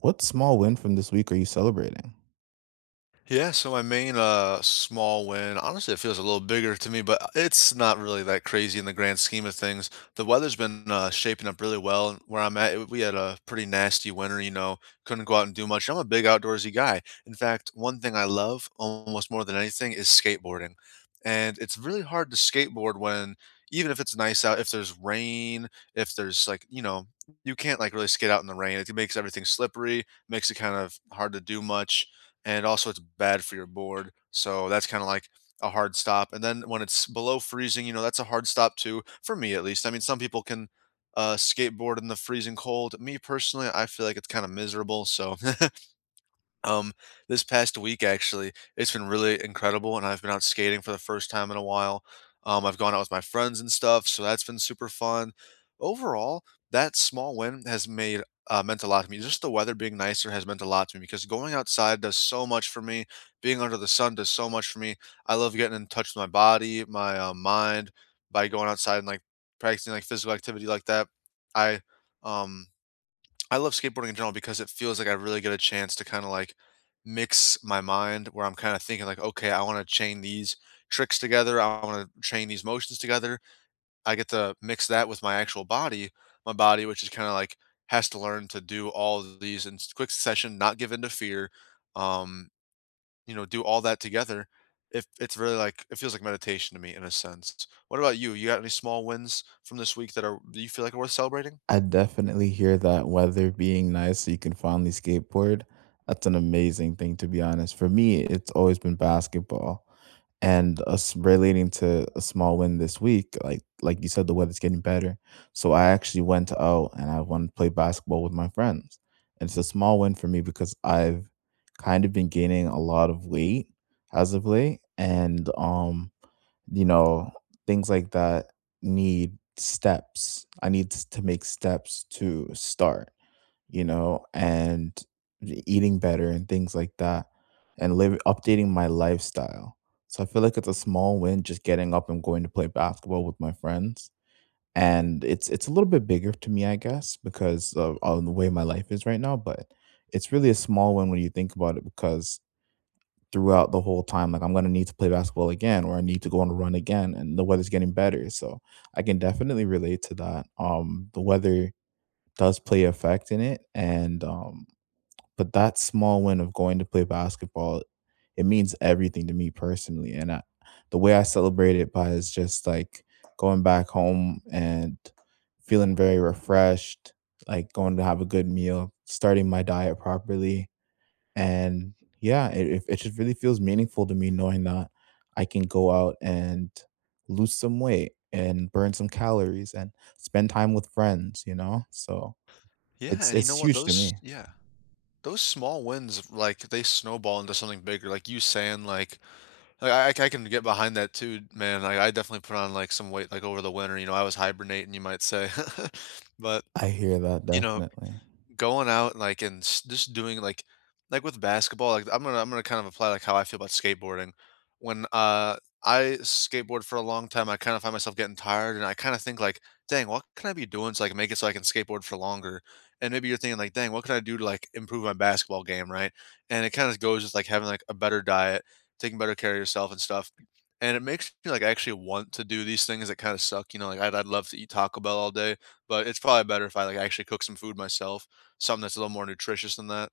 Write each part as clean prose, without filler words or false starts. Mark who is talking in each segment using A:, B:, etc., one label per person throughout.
A: What small win from this week are you celebrating?
B: Yeah, so my main small win, honestly, it feels a little bigger to me, but it's not really that crazy in the grand scheme of things. The weather's been shaping up really well and where I'm at. We had a pretty nasty winter, you know, couldn't go out and do much. I'm a big outdoorsy guy. In fact, one thing I love almost more than anything is skateboarding. And it's really hard to skateboard when even if it's nice out, if there's rain, if there's like, you know, you can't like really skate out in the rain. It makes everything slippery, makes it kind of hard to do much and also it's bad for your board. So that's kind of like a hard stop. And then when it's below freezing, you know, that's a hard stop too, for me at least. I mean, some people can skateboard in the freezing cold. Me personally, I feel like it's kind of miserable. So um, this past week, actually, it's been really incredible, and I've been out skating for the first time in a while. I've gone out with my friends and stuff, so that's been super fun. Overall, that small win has made meant a lot to me. Just the weather being nicer has meant a lot to me because going outside does so much for me. Being under the sun does so much for me. I love getting in touch with my body, my mind by going outside and like practicing like physical activity like that. I um I love skateboarding in general because it feels like I really get a chance to kind of like mix my mind where I'm kind of thinking like, okay, I want to chain these tricks together. I want to chain these motions together. I get to mix that with my actual body, which is kind of like has to learn to do all of these in quick succession, not give in to fear. Um, you know, do all that together. If it's really like it feels like meditation to me in a sense. What about you? You got any small wins from this week that you feel like are worth celebrating?
A: I definitely hear that weather being nice so you can finally skateboard. That's an amazing thing, to be honest. For me, it's always been basketball. And us relating to a small win this week, like you said, the weather's getting better. So I actually went out and I wanted to play basketball with my friends. And it's a small win for me because I've kind of been gaining a lot of weight as of late. And you know things like that need steps I need s- to make steps to start, and eating better and things like that, and live updating my lifestyle. So I feel like it's a small win just getting up and going to play basketball with my friends. And it's a little bit bigger to me, I guess, because of the way my life is right now. But it's really a small one when you think about it because throughout the whole time. Like, I'm gonna need to play basketball again, or I need to go on a run again, and the weather's getting better. So I can definitely relate to that. The weather does play a effect in it, and but that small win of going to play basketball, it means everything to me personally. And I, the way I celebrate it by is just like going back home and feeling very refreshed, like going to have a good meal, starting my diet properly, and yeah, it just really feels meaningful to me knowing that I can go out and lose some weight and burn some calories and spend time with friends, you know? So,
B: Yeah,
A: it's
B: and you know
A: it's
B: what?
A: huge to
B: Those
A: me.
B: yeah. Those small wins, like, they snowball into something bigger, like you saying, like, I can get behind that too, man, like, I definitely put on, like, some weight, like, over the winter, you know, I was hibernating, you might say. But,
A: I hear that
B: you know,
A: definitely.
B: going out, and like, and s just doing, like, with basketball, like, I'm gonna kind of apply, like, how I feel about skateboarding. When, I skateboard for a long time, I kinda find myself getting tired, and I kinda think, like, "Dang, what can I be doing to like make it so I can skateboard for longer?" And maybe you're thinking, like, "Dang, what can I do to, like, improve my basketball game," right? And it kinda goes with, like, having, like, a better diet, taking better care of yourself and stuff, and it makes me, like, actually want to do these things that kinda suck, you know, like, I'd love to eat Taco Bell all day, but it's probably better if I, like, actually cook some food myself something that's a little more nutritious than that.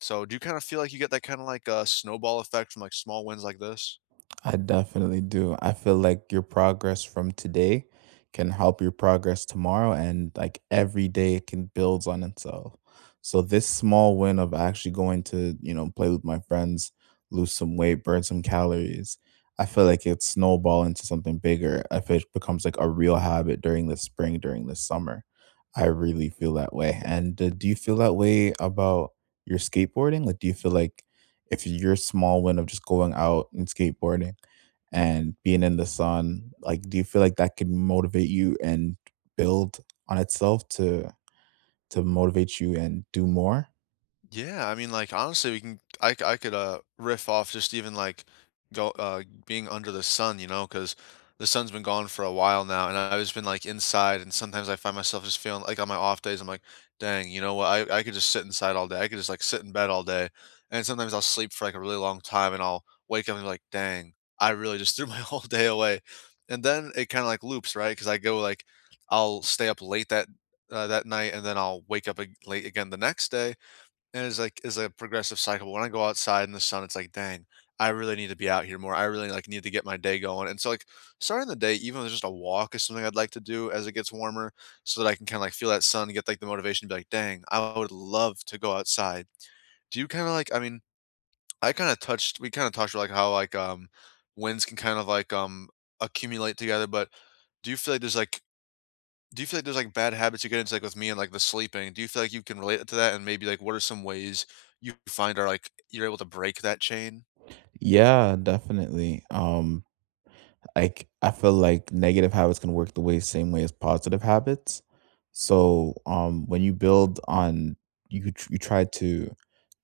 B: So do you kind of feel like you get that kind of like a snowball effect from like small wins like this?
A: I definitely do. I feel like your progress from today can help your progress tomorrow, and like every day it can builds on itself. So this small win of actually going to, you know, play with my friends, lose some weight, burn some calories, I feel like it snowball into something bigger if it becomes like a real habit during the spring, during the summer. I really feel that way. And do you feel that way about your skateboarding? Like, do you feel like if your small win of just going out and skateboarding and being in the sun, like, do you feel like that can motivate you and build on itself to motivate you and do more?
B: Yeah, I mean, like honestly, we can I could riff off just even like go being under the sun, you know, because the sun's been gone for a while now and I've just been like inside and sometimes I find myself just feeling like on my off days I'm like, dang, you know what? I could just sit inside all day. I could just like sit in bed all day. And sometimes I'll sleep for like a really long time and I'll wake up and be like, dang, I really just threw my whole day away. And then it kind of like loops, right because I go like I'll stay up late that night and then I'll wake up late again the next day and it's like it's a progressive cycle. When I go outside in the sun, it's like, dang, I really need to be out here more. I really like need to get my day going. And so like starting the day, even if it's just a walk is something I'd like to do as it gets warmer, so that I can kind of like feel that sun and get like the motivation to be like, dang, I would love to go outside. Do you kind of like I mean, I kind of touched we kind of talked about like how like winds can kind of like accumulate together, but do you feel like there's like do you feel like there's, like, bad habits you get into, like, with me and, like, the sleeping? Do you feel like you can relate to that? And maybe, like, what are some ways you find are, like, you're able to break that chain?
A: Yeah, definitely. Like, I feel like negative habits can work the way same way as positive habits. So when you build on, you try to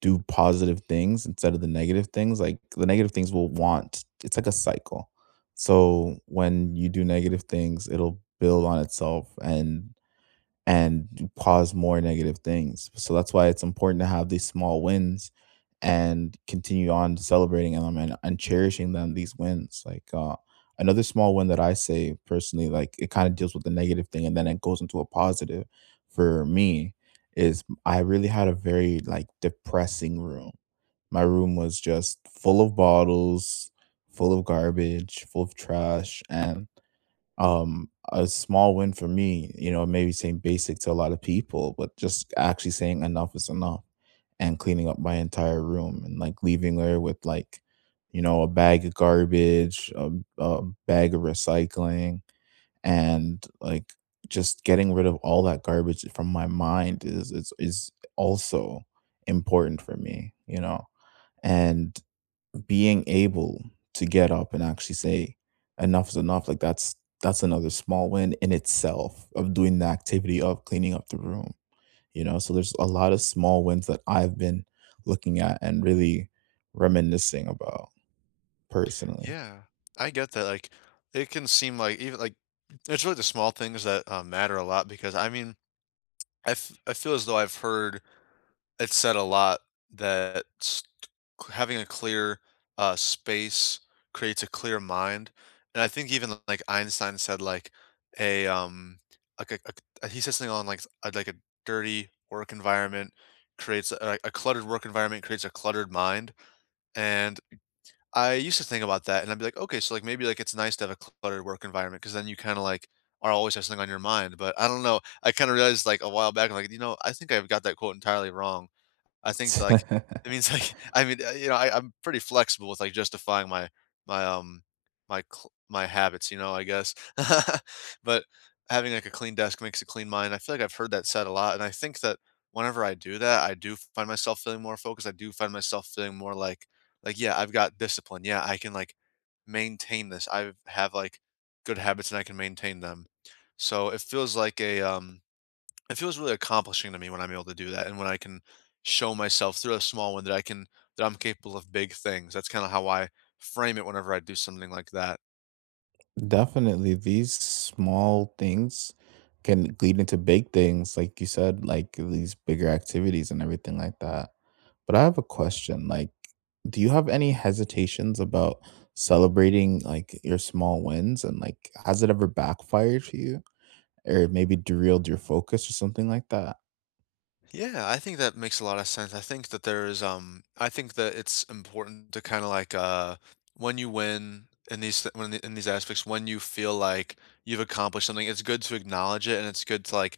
A: do positive things instead of the negative things, like the negative things will want, it's like a cycle. So when you do negative things, it'll build on itself and cause more negative things. So that's why it's important to have these small wins and continue on celebrating them, and cherishing them, these wins. Like, another small win that I say personally, like, it kind of deals with the negative thing and then it goes into a positive for me, is I really had a very like depressing room. My room was just full of bottles, full of garbage, full of trash. And a small win for me, you know, maybe saying basic to a lot of people, but just actually saying enough is enough and cleaning up my entire room, and like leaving her with like, you know, a bag of garbage, a bag of recycling, and like just getting rid of all that garbage from my mind is also important for me, you know. And being able to get up and actually say enough is enough, like, that's another small win in itself of doing the activity of cleaning up the room, you know. So there's a lot of small wins that I've been looking at and really reminiscing about personally.
B: Yeah. I get that, like, it can seem like even, like it's really the small things that, matter a lot because, I mean, I feel as though I've heard it said a lot that s c having a clear, space creates a clear mind, and I think even, like, Einstein said, a, um, like a he said something on, like, a dirty work environment creates a like, a cluttered work environment creates a cluttered mind, and I used to think about that, and I'd be like, "Okay, so, like, maybe, like, it's nice to have a cluttered work environment because then you kinda, like, are always have something on your mind," but I don't know, I kinda realized, like, a while back, I'm like, you know, I think I've got that quote entirely wrong. I think, like, it means, like I mean, you know, I'm pretty flexible with, like, justifying my my, my cl my habits, you know, I guess. But having, like, a clean desk makes a clean mind. I feel like I've heard that said a lot, and I think that whenever I do that, I do find myself feeling more focused. I do find myself feeling more like, "Yeah, I've got discipline. Yeah, I can, like, maintain this. I have, like, good habits, and I can maintain them." So it feels like it feels really accomplishing to me when I'm able to do that and when I can show myself through a small one that I can that I'm capable of big things. That's kind of how I frame it whenever I do something like that.
A: Definitely, these small things can lead into big things, like you said, like these bigger activities and everything like that. But I have a question, like, do you have any hesitations about celebrating like your small wins, and like, has it ever backfired for you or maybe derailed your focus or something like that?
B: Yeah, I think that makes a lot of sense. I think that there is I think that it's important to kind of like when you win when in these aspects when you feel like you've accomplished something, it's good to acknowledge it and it's good to like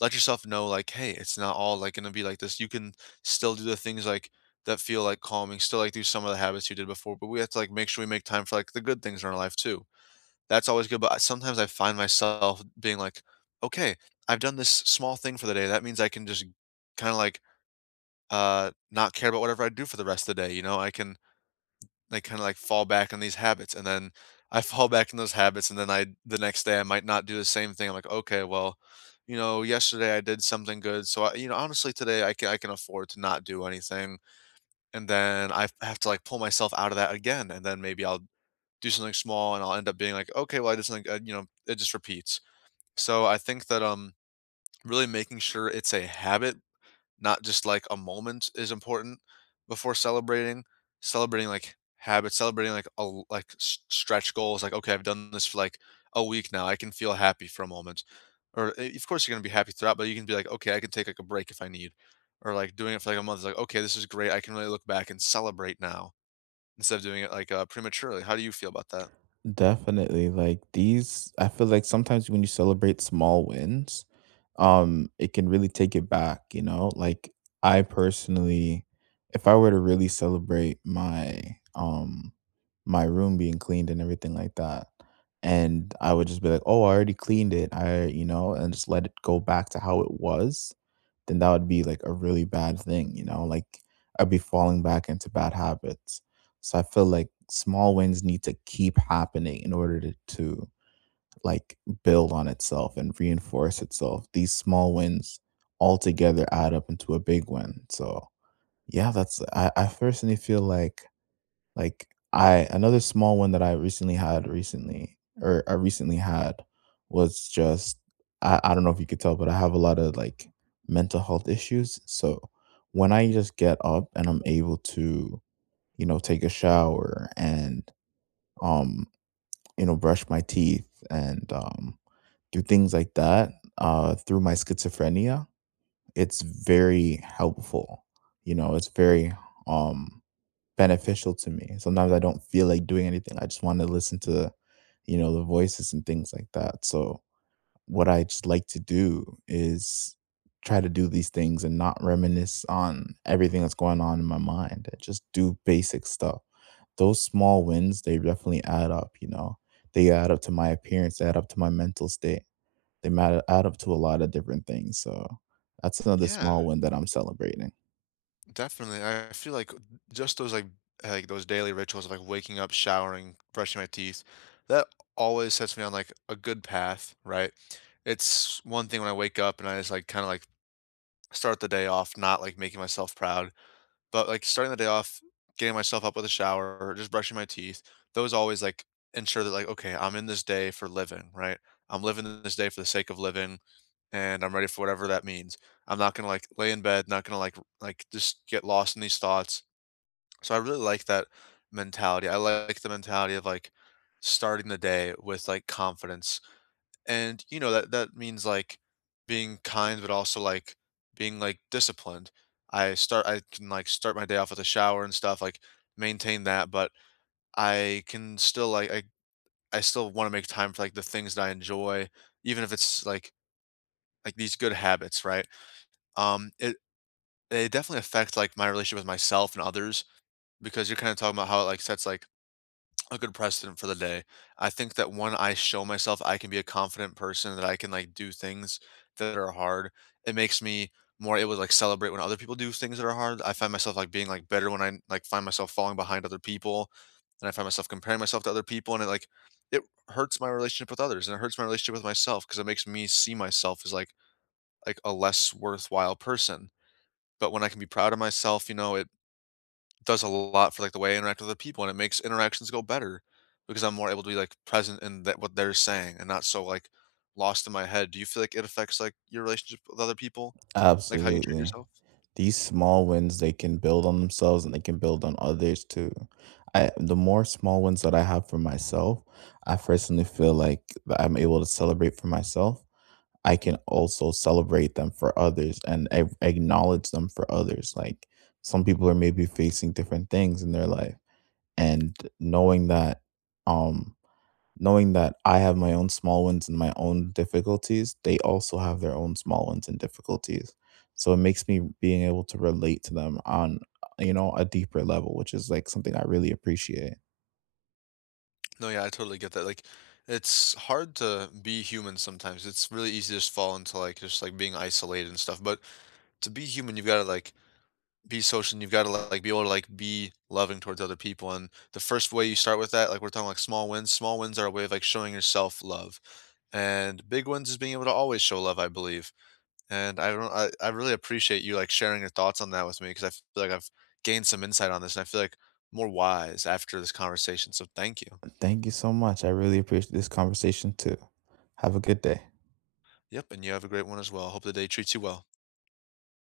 B: let yourself know like, "Hey, it's not all, like, gonna be like this." You can still do the things, like, that feel, like, calming, still, like, do some of the habits you did before, but we have to, like, make sure we make time for, like, the good things in our life too. That's always good, but I sometimes I find myself being like, "Okay, I've done this small thing for the day. That means I can just kinda, like, not care about whatever I do for the rest of the day," you know? I kinda like fall back on these habits, and then I fall back in those habits, and then I the next day I might not do the same thing. I'm like, okay, well, you know, yesterday I did something good, so I, you know, honestly today I can afford to not do anything, and then I have to like pull myself out of that again, and then maybe I'll do something small, and I'll end up being like, okay, well I just like you know, it just repeats. So I think that really making sure it's a habit not just like a moment is important before celebrating. Celebrating like habits, celebrating like a l- like s- stretch goals. Like, okay, I've done this for like a week now. I can feel happy for a moment. Or eh, of course you're gonna be happy throughout, but you can be like, okay, I can take like a break if I need. Or like doing it for like a month. Like, okay, this is great. I can really look back and celebrate now instead of doing it prematurely. How do you feel about that?
A: Definitely. Like, these, I feel like sometimes when you celebrate small wins, it can really take it back, you know? Like, I personally, if I were to really celebrate my um my room being cleaned and everything like that, and I would just be like, "Oh, I already cleaned it, I, you know," and just let it go back to how it was, then that would be like a really bad thing, you know. Like, I'd be falling back into bad habits. So I feel like small wins need to keep happening in order to, like, build on itself and reinforce itself. These small wins all together add up into a big win. So yeah, that's, I personally feel like, I another small one that I recently had was just, I don't know if you could tell, but I have a lot of like mental health issues. So when I just get up and I'm able to, you know, take a shower, and um, you know, brush my teeth, and do things like that, through my schizophrenia, it's very helpful. You know, it's very um, beneficial to me. Sometimes I don't feel like doing anything. I just want to listen to, you know, the voices and things like that. So what I just like to do is try to do these things and not reminisce on everything that's going on in my mind. I just do basic stuff. Those small wins, they definitely add up, you know. They add up to my appearance, they add up to my mental state. They matter add up to a lot of different things. So that's another
B: Yeah.
A: small win that I'm celebrating.
B: Definitely. I feel like just those like those daily rituals of like waking up, showering, brushing my teeth, that always sets me on like a good path, right? It's one thing when I wake up and I just like kind of start the day off not like making myself proud, but like starting the day off, getting myself up with a shower or just brushing my teeth, those always like ensure that like okay, I'm in this day for living, right? I'm living this day for the sake of living and I'm ready for whatever that means. I'm not gonna like lay in bed, not gonna like just get lost in these thoughts. So I really like that mentality. I like the mentality of like starting the day with like confidence. And you know that means like being kind but also like being like disciplined. I can like start my day off with a shower and stuff, like maintain that, but I can still like I still want to make time for like the things that I enjoy, even if it's like these good habits, right? um it, They definitely affect, like, my relationship with myself and others because you're kinda talking about how it, like, sets, like, a good precedent for the day. I think that when I show myself I can be a confident person, that I can, like, do things that are hard, it makes me more able to, like, celebrate when other people do things that are hard. I find myself, like, being, like, better when I, like, find myself falling behind other people, and I find myself comparing myself to other people, and it hurts my relationship with others, and it hurts my relationship with myself because it makes me see myself as, like a less worthwhile person. But when I can be proud of myself, you know, it does a lot for, like, the way I interact with other people, and it makes interactions go better because I'm more able to be, like, present in that what they're saying and not so, like, lost in my head. Do you feel like it affects, like, your relationship with other people? Like, how you treat
A: Absolutely.
B: yourself?
A: These small wins, they can build on themselves and they can build on others too. I The more small wins that I have for myself, I personally feel like that I'm able to celebrate for myself, I can also celebrate them for others and acknowledge them for others. Like, some people are maybe facing different things in their life, and knowing that, um knowing that I have my own small wins and my own difficulties, they also have their own small wins and difficulties. So it makes me being able to relate to them on, you know, a deeper level, which is like something I really appreciate.
B: No, yeah, I totally get that, like, it's hard to be human sometimes. It's really easy to just fall into, like, just, like, being isolated and stuff, but to be human, you've gotta, like, be social and you've got to like be able to like be loving towards other people. And the first way you start with that, like we're talking, like small wins, small wins are a way of like showing yourself love, and big wins is being able to always show love, I believe. And I don't I really appreciate you like sharing your thoughts on that with me because I feel like I've gained some insight on this and I feel like more wise after this conversation, so thank you.
A: Thank you so much. I really appreciate this conversation too. Have a good day.
B: Yep, and you have a great one as well. Hope the day treats you well.